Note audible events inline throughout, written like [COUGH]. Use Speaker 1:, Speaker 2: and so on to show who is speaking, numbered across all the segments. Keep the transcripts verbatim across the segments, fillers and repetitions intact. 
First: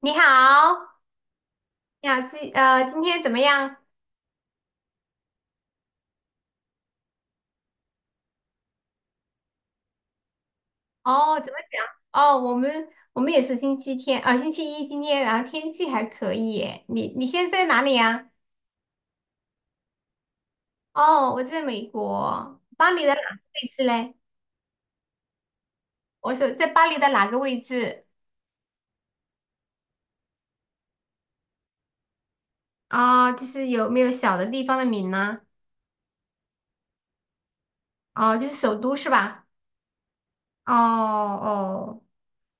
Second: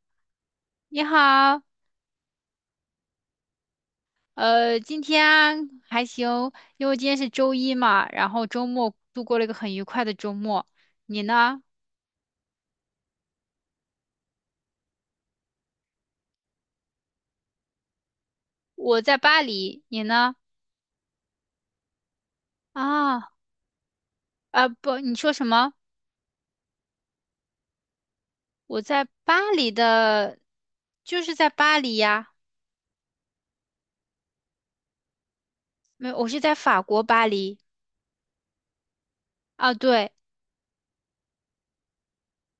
Speaker 1: 你好
Speaker 2: 你好，
Speaker 1: 你好，今呃今天怎么样？
Speaker 2: 呃，今天还行。因为今天是周一嘛，然后周末度过了一个很愉快的周末。你
Speaker 1: 哦，怎么
Speaker 2: 呢？
Speaker 1: 讲？哦，我们我们也是星期天啊，星期一今天，然后天气还可以耶。你你现在在哪里呀？
Speaker 2: 我在巴黎，你呢？
Speaker 1: 哦，我在美国，巴黎的哪
Speaker 2: 啊，
Speaker 1: 个位置嘞？
Speaker 2: 啊不，你说什么？
Speaker 1: 我说在巴黎的哪个位置？
Speaker 2: 我在巴黎的，就是在巴黎呀。
Speaker 1: 啊，就是有没有小的地方的名呢？
Speaker 2: 没有，我是在法国巴黎。
Speaker 1: 哦，就是首都是吧？
Speaker 2: 啊，对。
Speaker 1: 哦哦。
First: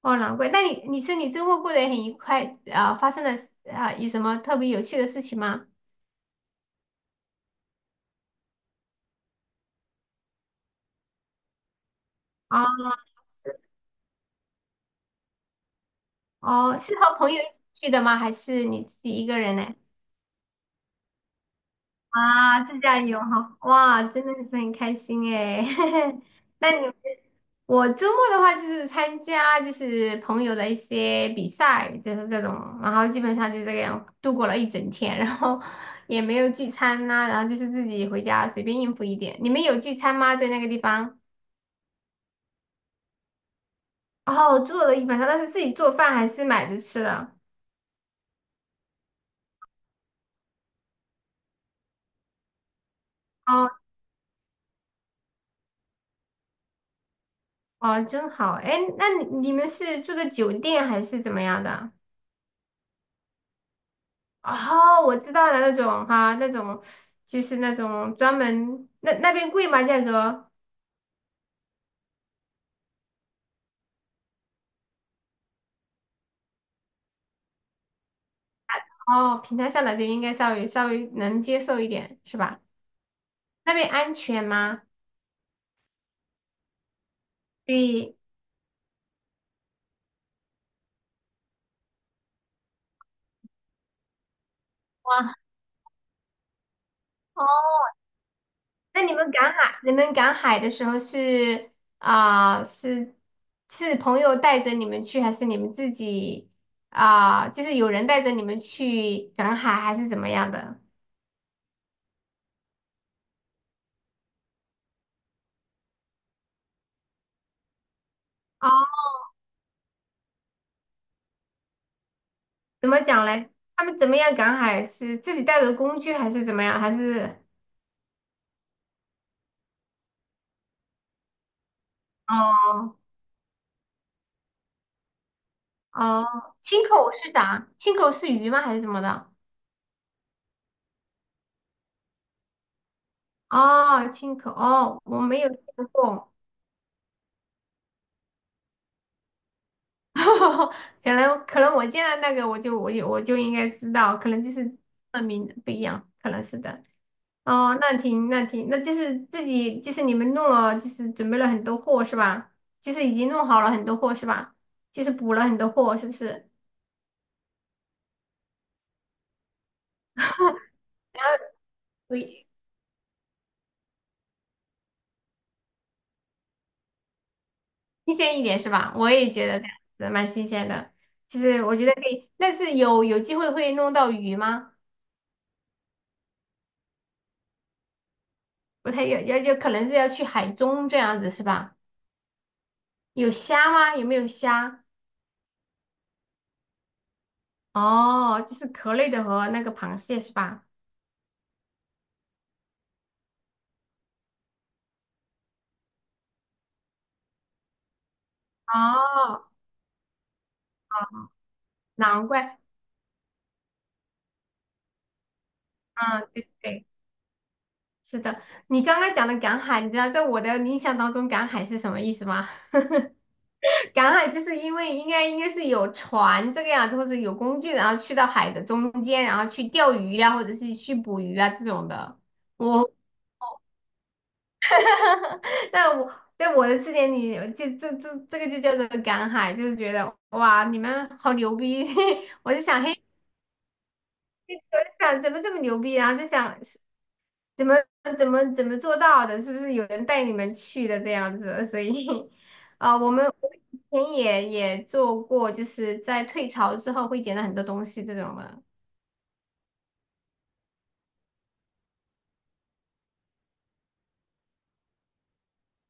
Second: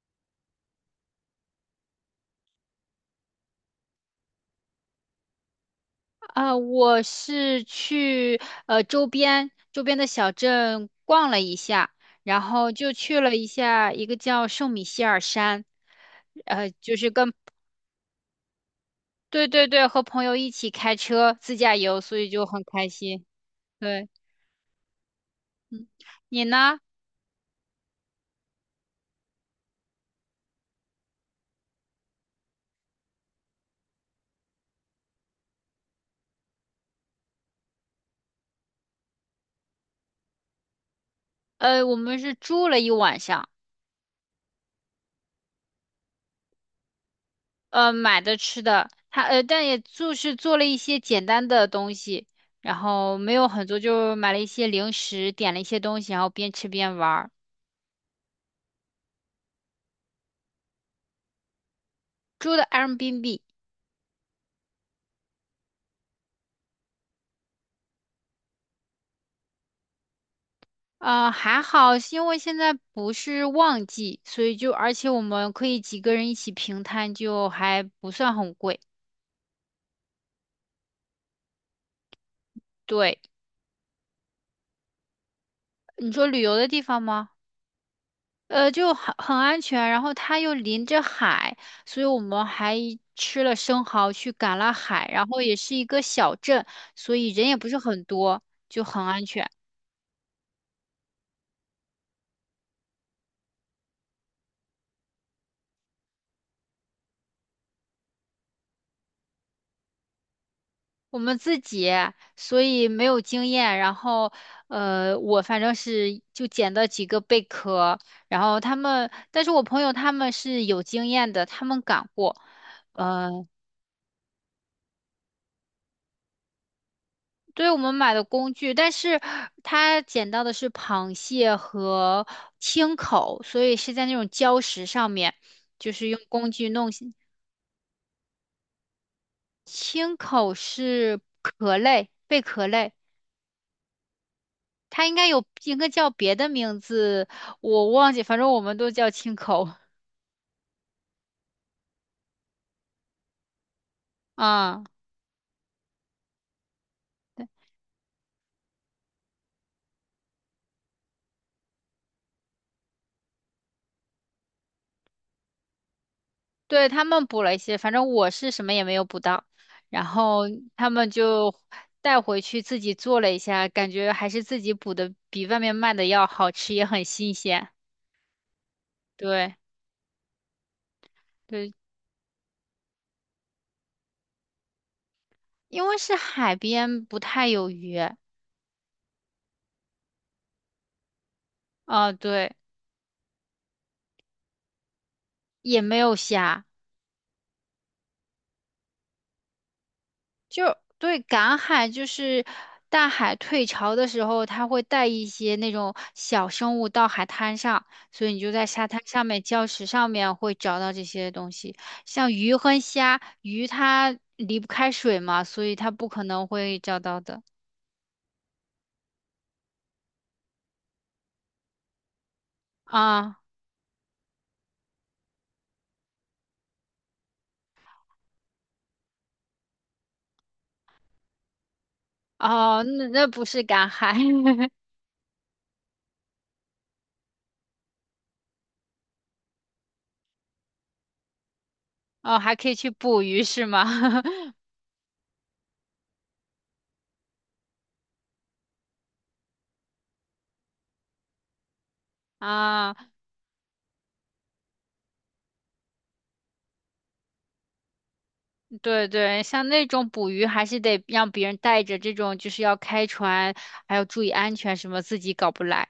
Speaker 1: 哦，难怪。那你你说你周末过得也很愉快，啊？发生了啊有什么特别有趣的事情吗？
Speaker 2: 啊，我是去呃周边周边的小镇逛了一下，然
Speaker 1: 哦。
Speaker 2: 后就去了一
Speaker 1: 是。
Speaker 2: 下一个叫圣米歇尔山。呃。
Speaker 1: 哦，是和朋友一起去的吗？还是你自己一个
Speaker 2: 对
Speaker 1: 人
Speaker 2: 对
Speaker 1: 呢？
Speaker 2: 对，和朋友一起开车自驾游，所以就很
Speaker 1: 啊，自
Speaker 2: 开
Speaker 1: 驾游
Speaker 2: 心。
Speaker 1: 哈，哇，
Speaker 2: 对，
Speaker 1: 真的是很开心诶。[LAUGHS]
Speaker 2: 你
Speaker 1: 那你。
Speaker 2: 呢？
Speaker 1: 我周末的话就是参加就是朋友的一些比赛，就是这种，然后基本上就这个样度过了一整天，然后 [LAUGHS] 也没有聚餐呐、然后就是自己回家随便应付一点。你们有聚餐吗？在那个地方？
Speaker 2: 呃，我们是住了一晚上。
Speaker 1: 哦，做了一晚上，那是自己做饭还是买着吃的？
Speaker 2: 呃，买的吃的。他呃，但也就是做了一些简单的东西，然后没有很
Speaker 1: 哦，
Speaker 2: 多，就买了一些零食，点了一些东西，然后边吃边玩儿。
Speaker 1: 哦，真好。哎，那你你们是住的酒店还是怎么样的？
Speaker 2: 住的 Airbnb。
Speaker 1: 哦，我知道了，那种哈，那种就是那种专门。那那边贵吗？价格？
Speaker 2: 呃，还好，是因为现在不是旺季，所以就而且我们可以几个人一起平摊，就还不算很贵。
Speaker 1: 哦，平台上来就应该稍微稍微能接受一点，是吧？
Speaker 2: 对，
Speaker 1: 那边安全吗？
Speaker 2: 你说旅游的地方吗？
Speaker 1: 对。
Speaker 2: 呃，就很很安全，然后它又临着海，所以我们还吃了生蚝去赶了海，然
Speaker 1: 哇。
Speaker 2: 后也是一个小镇，所以
Speaker 1: 哦，
Speaker 2: 人也不是很多，就
Speaker 1: 那
Speaker 2: 很
Speaker 1: 你
Speaker 2: 安
Speaker 1: 们
Speaker 2: 全。
Speaker 1: 赶海，你们赶海的时候是，啊、是是朋友带着你们去，还是你们自己，啊、就是有人带着你们去赶海，还是怎么样的？
Speaker 2: 我们自己，所以没有经验，然后呃，我反正是就捡到几个贝壳。然后他
Speaker 1: 哦。
Speaker 2: 们，但是我朋友他们是有经验的，他们赶过。
Speaker 1: 怎么讲
Speaker 2: 呃
Speaker 1: 嘞？他们怎么样赶海？是自己带着工具还是怎么样？还是。
Speaker 2: 对，我们买的工具，但是它捡到的是螃蟹和青
Speaker 1: 哦。
Speaker 2: 口，所以是在那种礁石上面，就是用工
Speaker 1: 哦，
Speaker 2: 具
Speaker 1: 青
Speaker 2: 弄起。
Speaker 1: 口是啥？青口是鱼吗？还是什么的？
Speaker 2: 青口是壳类，贝壳类。
Speaker 1: 哦，青口。哦，
Speaker 2: 它应
Speaker 1: 我
Speaker 2: 该
Speaker 1: 没
Speaker 2: 有
Speaker 1: 有见
Speaker 2: 应该叫
Speaker 1: 过。
Speaker 2: 别的名字，我忘记，反正我们都叫青口
Speaker 1: [LAUGHS] 可能可能我见到那个我就我就我就应该知道，可能
Speaker 2: [LAUGHS]
Speaker 1: 就是
Speaker 2: 啊。
Speaker 1: 那名不一样，可能是的。哦，那挺那挺，那就是自己就是你们弄了，就是准备了很多货是吧？就是已经弄好了很多货是吧？就是补了很多货是不是？
Speaker 2: 对，他们补了一些，反正我是什么也没有补到。然后
Speaker 1: [LAUGHS]
Speaker 2: 他们就带回
Speaker 1: 对。
Speaker 2: 去自己做了一下，感觉还是自己补的比外面卖的要好吃，也很新鲜。
Speaker 1: 新鲜一点是吧？我也觉
Speaker 2: 对
Speaker 1: 得这样子蛮新鲜的。其实
Speaker 2: 对，
Speaker 1: 我觉得可以，但是有有机会会弄到鱼吗？
Speaker 2: 因为是海边，不太有鱼。
Speaker 1: 不太要要要，可能是要去海中这样子是吧？
Speaker 2: 啊，对，
Speaker 1: 有虾吗？有没有虾？
Speaker 2: 也没有虾。
Speaker 1: 哦，就是壳类的和那个螃蟹是吧？
Speaker 2: 就对，赶海就是大海退潮的时候，它会带一些那种小生物到海滩上，所以你就在沙滩上面、
Speaker 1: 哦，
Speaker 2: 礁石上面会找到这些东西。
Speaker 1: 难
Speaker 2: 像鱼
Speaker 1: 怪。
Speaker 2: 和虾，鱼它离不开水嘛，所以它不可
Speaker 1: 嗯，
Speaker 2: 能
Speaker 1: 对
Speaker 2: 会
Speaker 1: 对，
Speaker 2: 找到的
Speaker 1: 是的。你刚刚讲的赶海，你知道在我的印象当中，赶海是什么意思吗？
Speaker 2: 啊。
Speaker 1: 赶海就是因为应该应该是有船这个样子，或者有工具，然后去到海的中间，然后去钓鱼呀、或者是去捕鱼啊这种的。
Speaker 2: 哦，
Speaker 1: 我。
Speaker 2: 那那不是赶海。[LAUGHS]
Speaker 1: [LAUGHS] 但我在我的字典里，这这这这个就叫做赶海，就是觉得哇，你们好牛逼！
Speaker 2: 哦，
Speaker 1: [LAUGHS] 我
Speaker 2: 还
Speaker 1: 就
Speaker 2: 可以
Speaker 1: 想，
Speaker 2: 去
Speaker 1: 嘿，
Speaker 2: 捕鱼是吗？[LAUGHS]
Speaker 1: 我就想怎么这么牛逼，然后就想怎么怎么怎么做到的？是不是有人带你们去的这样子？所以。[LAUGHS]
Speaker 2: 啊。
Speaker 1: 啊、我们我们以前也也做过，就是在退潮之后会捡到很多东西这种的。
Speaker 2: 对对，像那种捕鱼还是得让别人带着，这种就是要开船，还要注意安全什么，自己搞不来。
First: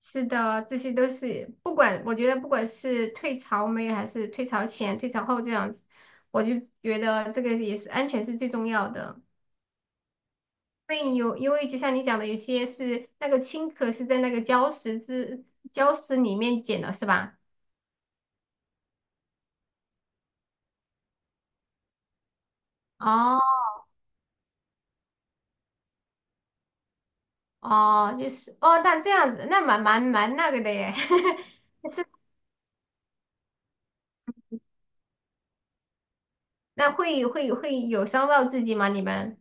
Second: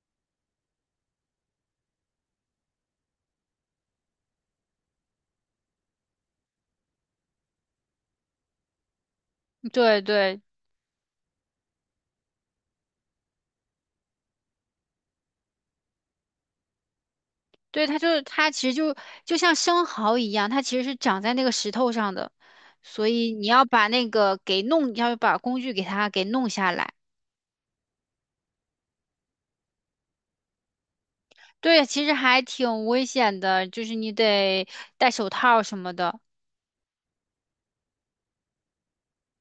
Speaker 1: 是的，这些都是不管，我觉得不管是退潮没有，还是退潮前、退潮后这样子，我就觉得这个也是安全是最重要的。
Speaker 2: 对对
Speaker 1: 因为有，因为就像你讲的，有些是那个青壳是在那个礁石之礁石里面捡的，是吧？
Speaker 2: 对，它就是它其实就就像生蚝一样，它其实是长在那个石头上的。所以
Speaker 1: 哦。
Speaker 2: 你要把那个给弄，要把工具给它给弄下来。
Speaker 1: 哦，就是哦，那这样子，那蛮蛮蛮那个的耶。[LAUGHS]
Speaker 2: 对，其实还挺危险的，就是你得戴手套什么的。
Speaker 1: 那会会会有伤到自己吗？你们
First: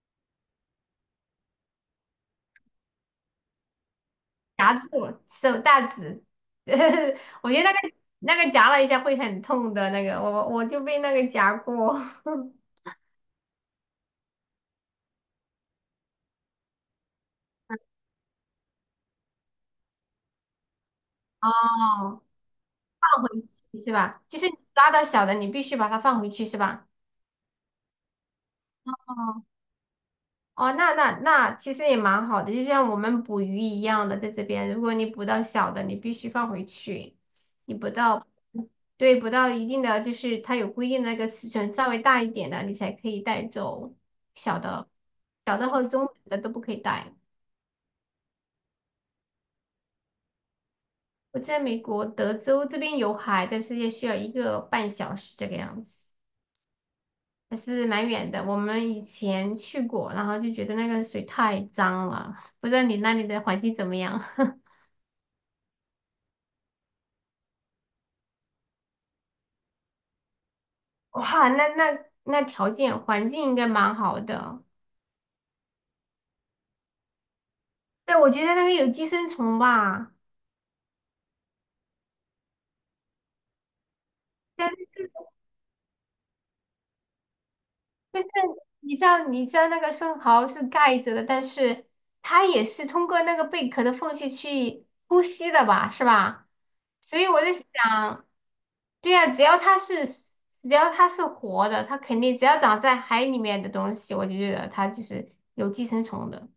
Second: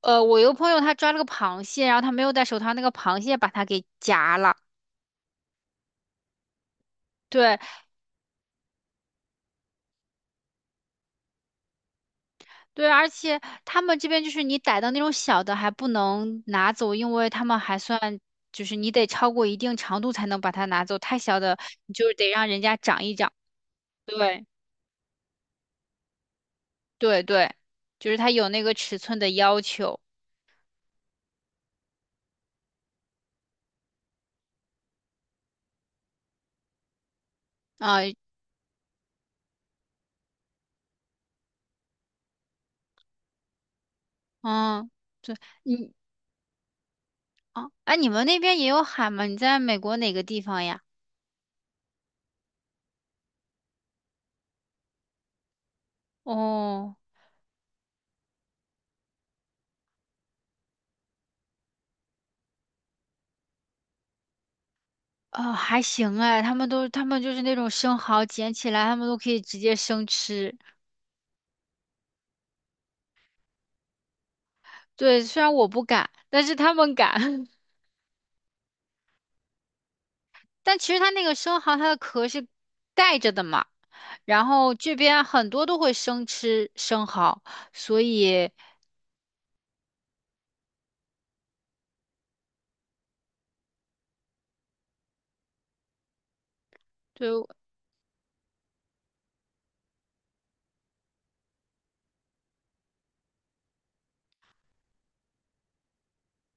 Speaker 2: 呃，我有个朋友他抓了个螃蟹，然后他没有戴手套，那个螃蟹把它给夹了。
Speaker 1: 夹住了手大指。[LAUGHS] 我觉
Speaker 2: 对，
Speaker 1: 得那个那个夹了一下会很痛的那个，我我就被那个夹过。[LAUGHS]
Speaker 2: 对，而且他们这边就是你逮到那种小的还不能拿走，因为他们还算就是你得超过一定长度才能把它拿走，太小的你就是
Speaker 1: 哦，
Speaker 2: 得让人家长一长。
Speaker 1: 回去是吧？就
Speaker 2: 对
Speaker 1: 是你抓到小的，你必须把它放回去是吧？
Speaker 2: 对对，就是它有那个尺寸的
Speaker 1: 哦。
Speaker 2: 要求
Speaker 1: 哦，那那那其实也蛮好的，就像我们捕鱼一样的，在这边，如果你捕到小的，你必须放回去。你捕
Speaker 2: 啊。
Speaker 1: 到，对，捕到一定的，就是它有规定的那个尺寸，稍微大一点的，你才可以带走小的。
Speaker 2: 嗯，对
Speaker 1: 小的和
Speaker 2: 你
Speaker 1: 中等的都不可以带。
Speaker 2: 啊，哎，你们那边也有海吗？你在美国哪个地方呀？
Speaker 1: 我在美国德州这边有海，但是也需要一个半小时这个样子，
Speaker 2: 哦，
Speaker 1: 还是蛮远的。我们以前去过，然后就觉得那个水太脏了，不知道你那里的环境怎么样？[LAUGHS]
Speaker 2: 哦，还行哎，他们都他们就是那种生蚝捡起来，他们都可以直接生吃。
Speaker 1: 哇，那那那条件环境应该蛮好的。
Speaker 2: 对，虽然我不敢，但是他们敢。[LAUGHS]
Speaker 1: 但我觉得那个有寄生虫吧，
Speaker 2: 但其实它那个生蚝，它的壳是盖着的嘛。然
Speaker 1: 但
Speaker 2: 后这
Speaker 1: 是
Speaker 2: 边很多都会生吃生蚝，所
Speaker 1: 但是
Speaker 2: 以
Speaker 1: 你知道你知道那个生蚝是盖着的，但是它也是通过那个贝壳的缝隙去呼吸的吧，是吧？所以我
Speaker 2: 就，
Speaker 1: 在想，对呀，只要它是只要它是活的，它肯定只要长在海里面的东西，我就觉得它就是有寄生虫的。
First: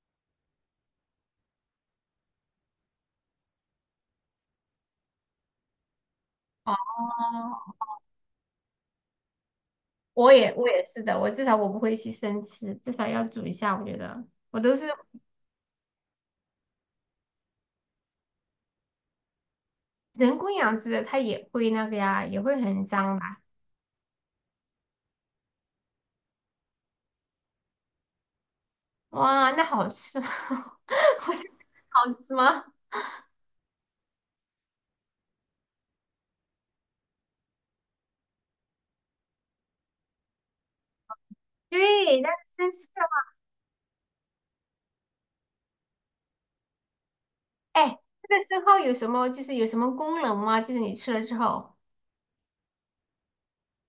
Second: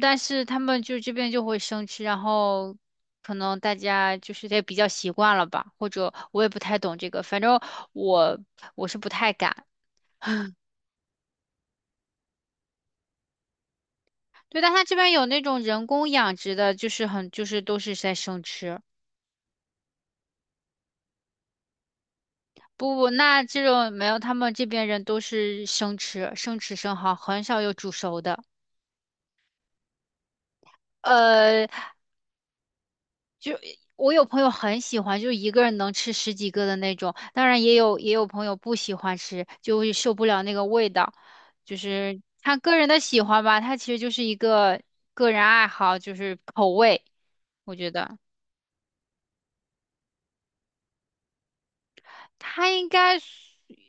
Speaker 2: 但是他们就这边就会生吃，然后可能大家就是也比较习惯了吧，或者我也不太懂这个。反正
Speaker 1: 哦。
Speaker 2: 我我是不太敢。
Speaker 1: 我也我也是的，我至少我不会去生吃，至少要煮一下。我觉得。我
Speaker 2: 对，但
Speaker 1: 都
Speaker 2: 它
Speaker 1: 是
Speaker 2: 这边有那种人工养殖的，就是很就是都是在生吃。
Speaker 1: 人工养殖的，它也会那个呀，也会很
Speaker 2: 不不，
Speaker 1: 脏吧？
Speaker 2: 那这种没有，他们这边人都是生吃，生吃生蚝，很少有煮熟的。
Speaker 1: 哇，那好吃吗？[LAUGHS] 我觉得
Speaker 2: 呃，
Speaker 1: 好吃吗？
Speaker 2: 我有朋友很喜欢，就是一个人能吃十几个的那种。当然，也有也有朋友不喜欢吃，就会受不了那个味道。就是
Speaker 1: 对，那
Speaker 2: 他
Speaker 1: 真
Speaker 2: 个
Speaker 1: 是
Speaker 2: 人的
Speaker 1: 的。
Speaker 2: 喜欢吧，他其实就是一个个人爱好，就是口味。我觉
Speaker 1: 哎，
Speaker 2: 得
Speaker 1: 这个生蚝有什么就是有什么功能吗？就是你吃了之后，
Speaker 2: 他应该是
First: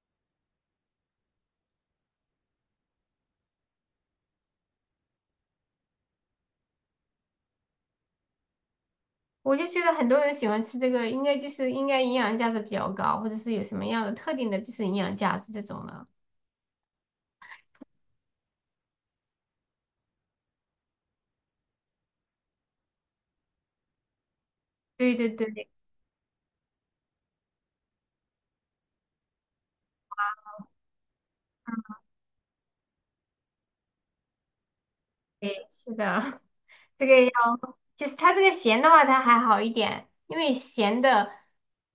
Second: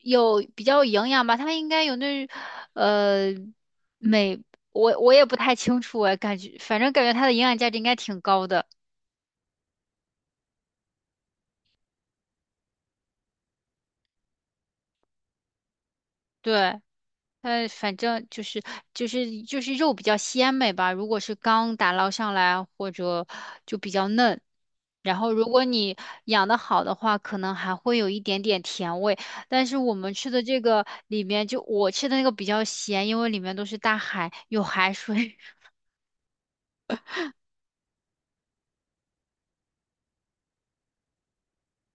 Speaker 2: 有比较有营养吧，他应该有那呃美。我我也不太清楚哎，感觉反正感觉它的营养价值应该挺高的。
Speaker 1: 我就觉得很多人喜欢吃这个，应该就是应该营养价值比较高，或者是有什么样的特定的就是营养价值这种的。
Speaker 2: 对，它反正就是就是就是肉比较鲜美吧，如果是刚打捞上来或者就比较嫩。
Speaker 1: 对
Speaker 2: 然
Speaker 1: 对
Speaker 2: 后如果
Speaker 1: 对
Speaker 2: 你养的好的话，可能还会有一点点甜味。但是我们吃的这个里面就我吃的那个比较咸，因为里面都是大海，有海水。
Speaker 1: 对，是的。[LAUGHS] 这个。其实它这个咸的话，它还好一点，因为咸的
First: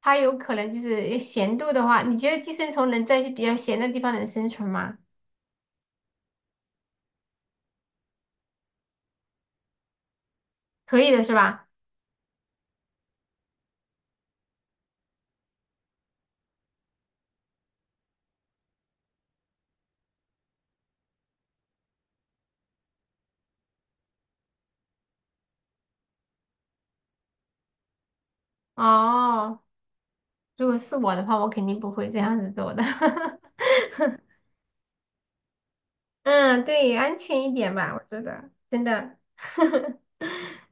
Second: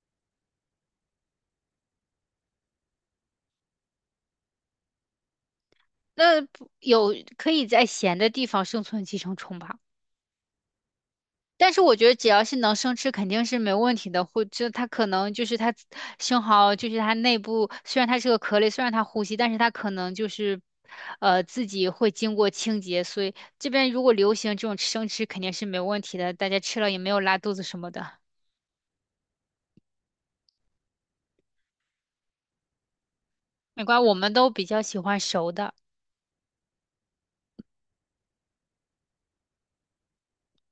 Speaker 1: 它有可能就是咸度的话，你觉得寄生虫能在比较咸的地方能生存吗？
Speaker 2: [LAUGHS] 那不有可以在咸的地方生存寄生虫吧？
Speaker 1: 可以的是吧？
Speaker 2: 但是我觉得只要是能生吃，肯定是没问题的。或者它可能就是它生蚝，就是它内部虽然它是个壳类，虽然它呼吸，但是它可能就是，呃，自己会经过清洁。所以这边如果流行这种生吃，肯定是没问题的，大家吃了也没有拉肚子什么的。
Speaker 1: 哦，如果是我的话，我肯定不会这样子做的。
Speaker 2: 没关系，我们
Speaker 1: [LAUGHS]
Speaker 2: 都比较喜欢熟的。
Speaker 1: 嗯，对，安全一点吧，我觉得真的。 [LAUGHS]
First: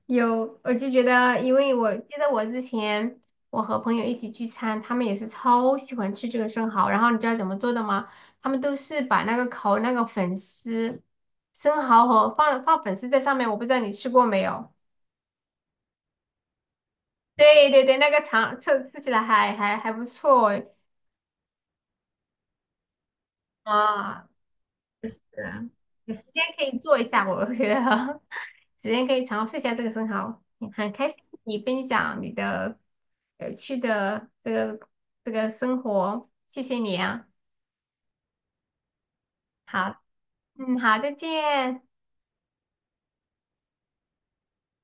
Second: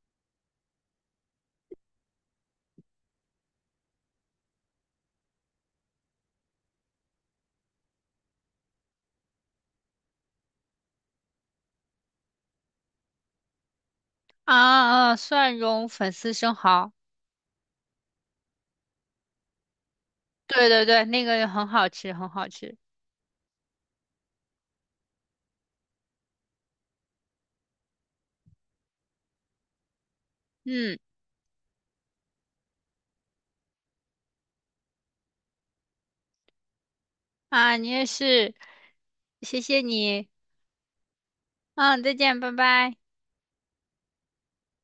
Speaker 1: 有，我就觉得，因为我记得我之前我和朋友一起聚餐，他们也是超喜欢吃这个生蚝，然后你知道怎么做的吗？他们都是把那个烤那个粉丝生蚝和放放粉丝在上面，我不知道你吃过没
Speaker 2: 啊
Speaker 1: 有？
Speaker 2: 啊，蒜蓉粉丝生蚝。
Speaker 1: 对对对，那个尝吃吃起来还还还不错。
Speaker 2: 对对对，那个很好吃，很好吃。
Speaker 1: 啊，就是有时间可以做一下，我觉得。首先可以尝试一下这个生蚝，很
Speaker 2: 嗯
Speaker 1: 开心你分享你的有趣的这个这个生活，谢谢你啊。
Speaker 2: 啊，你也是，谢谢
Speaker 1: 好，
Speaker 2: 你。
Speaker 1: 嗯，好，再见。
Speaker 2: 嗯，再见，拜拜。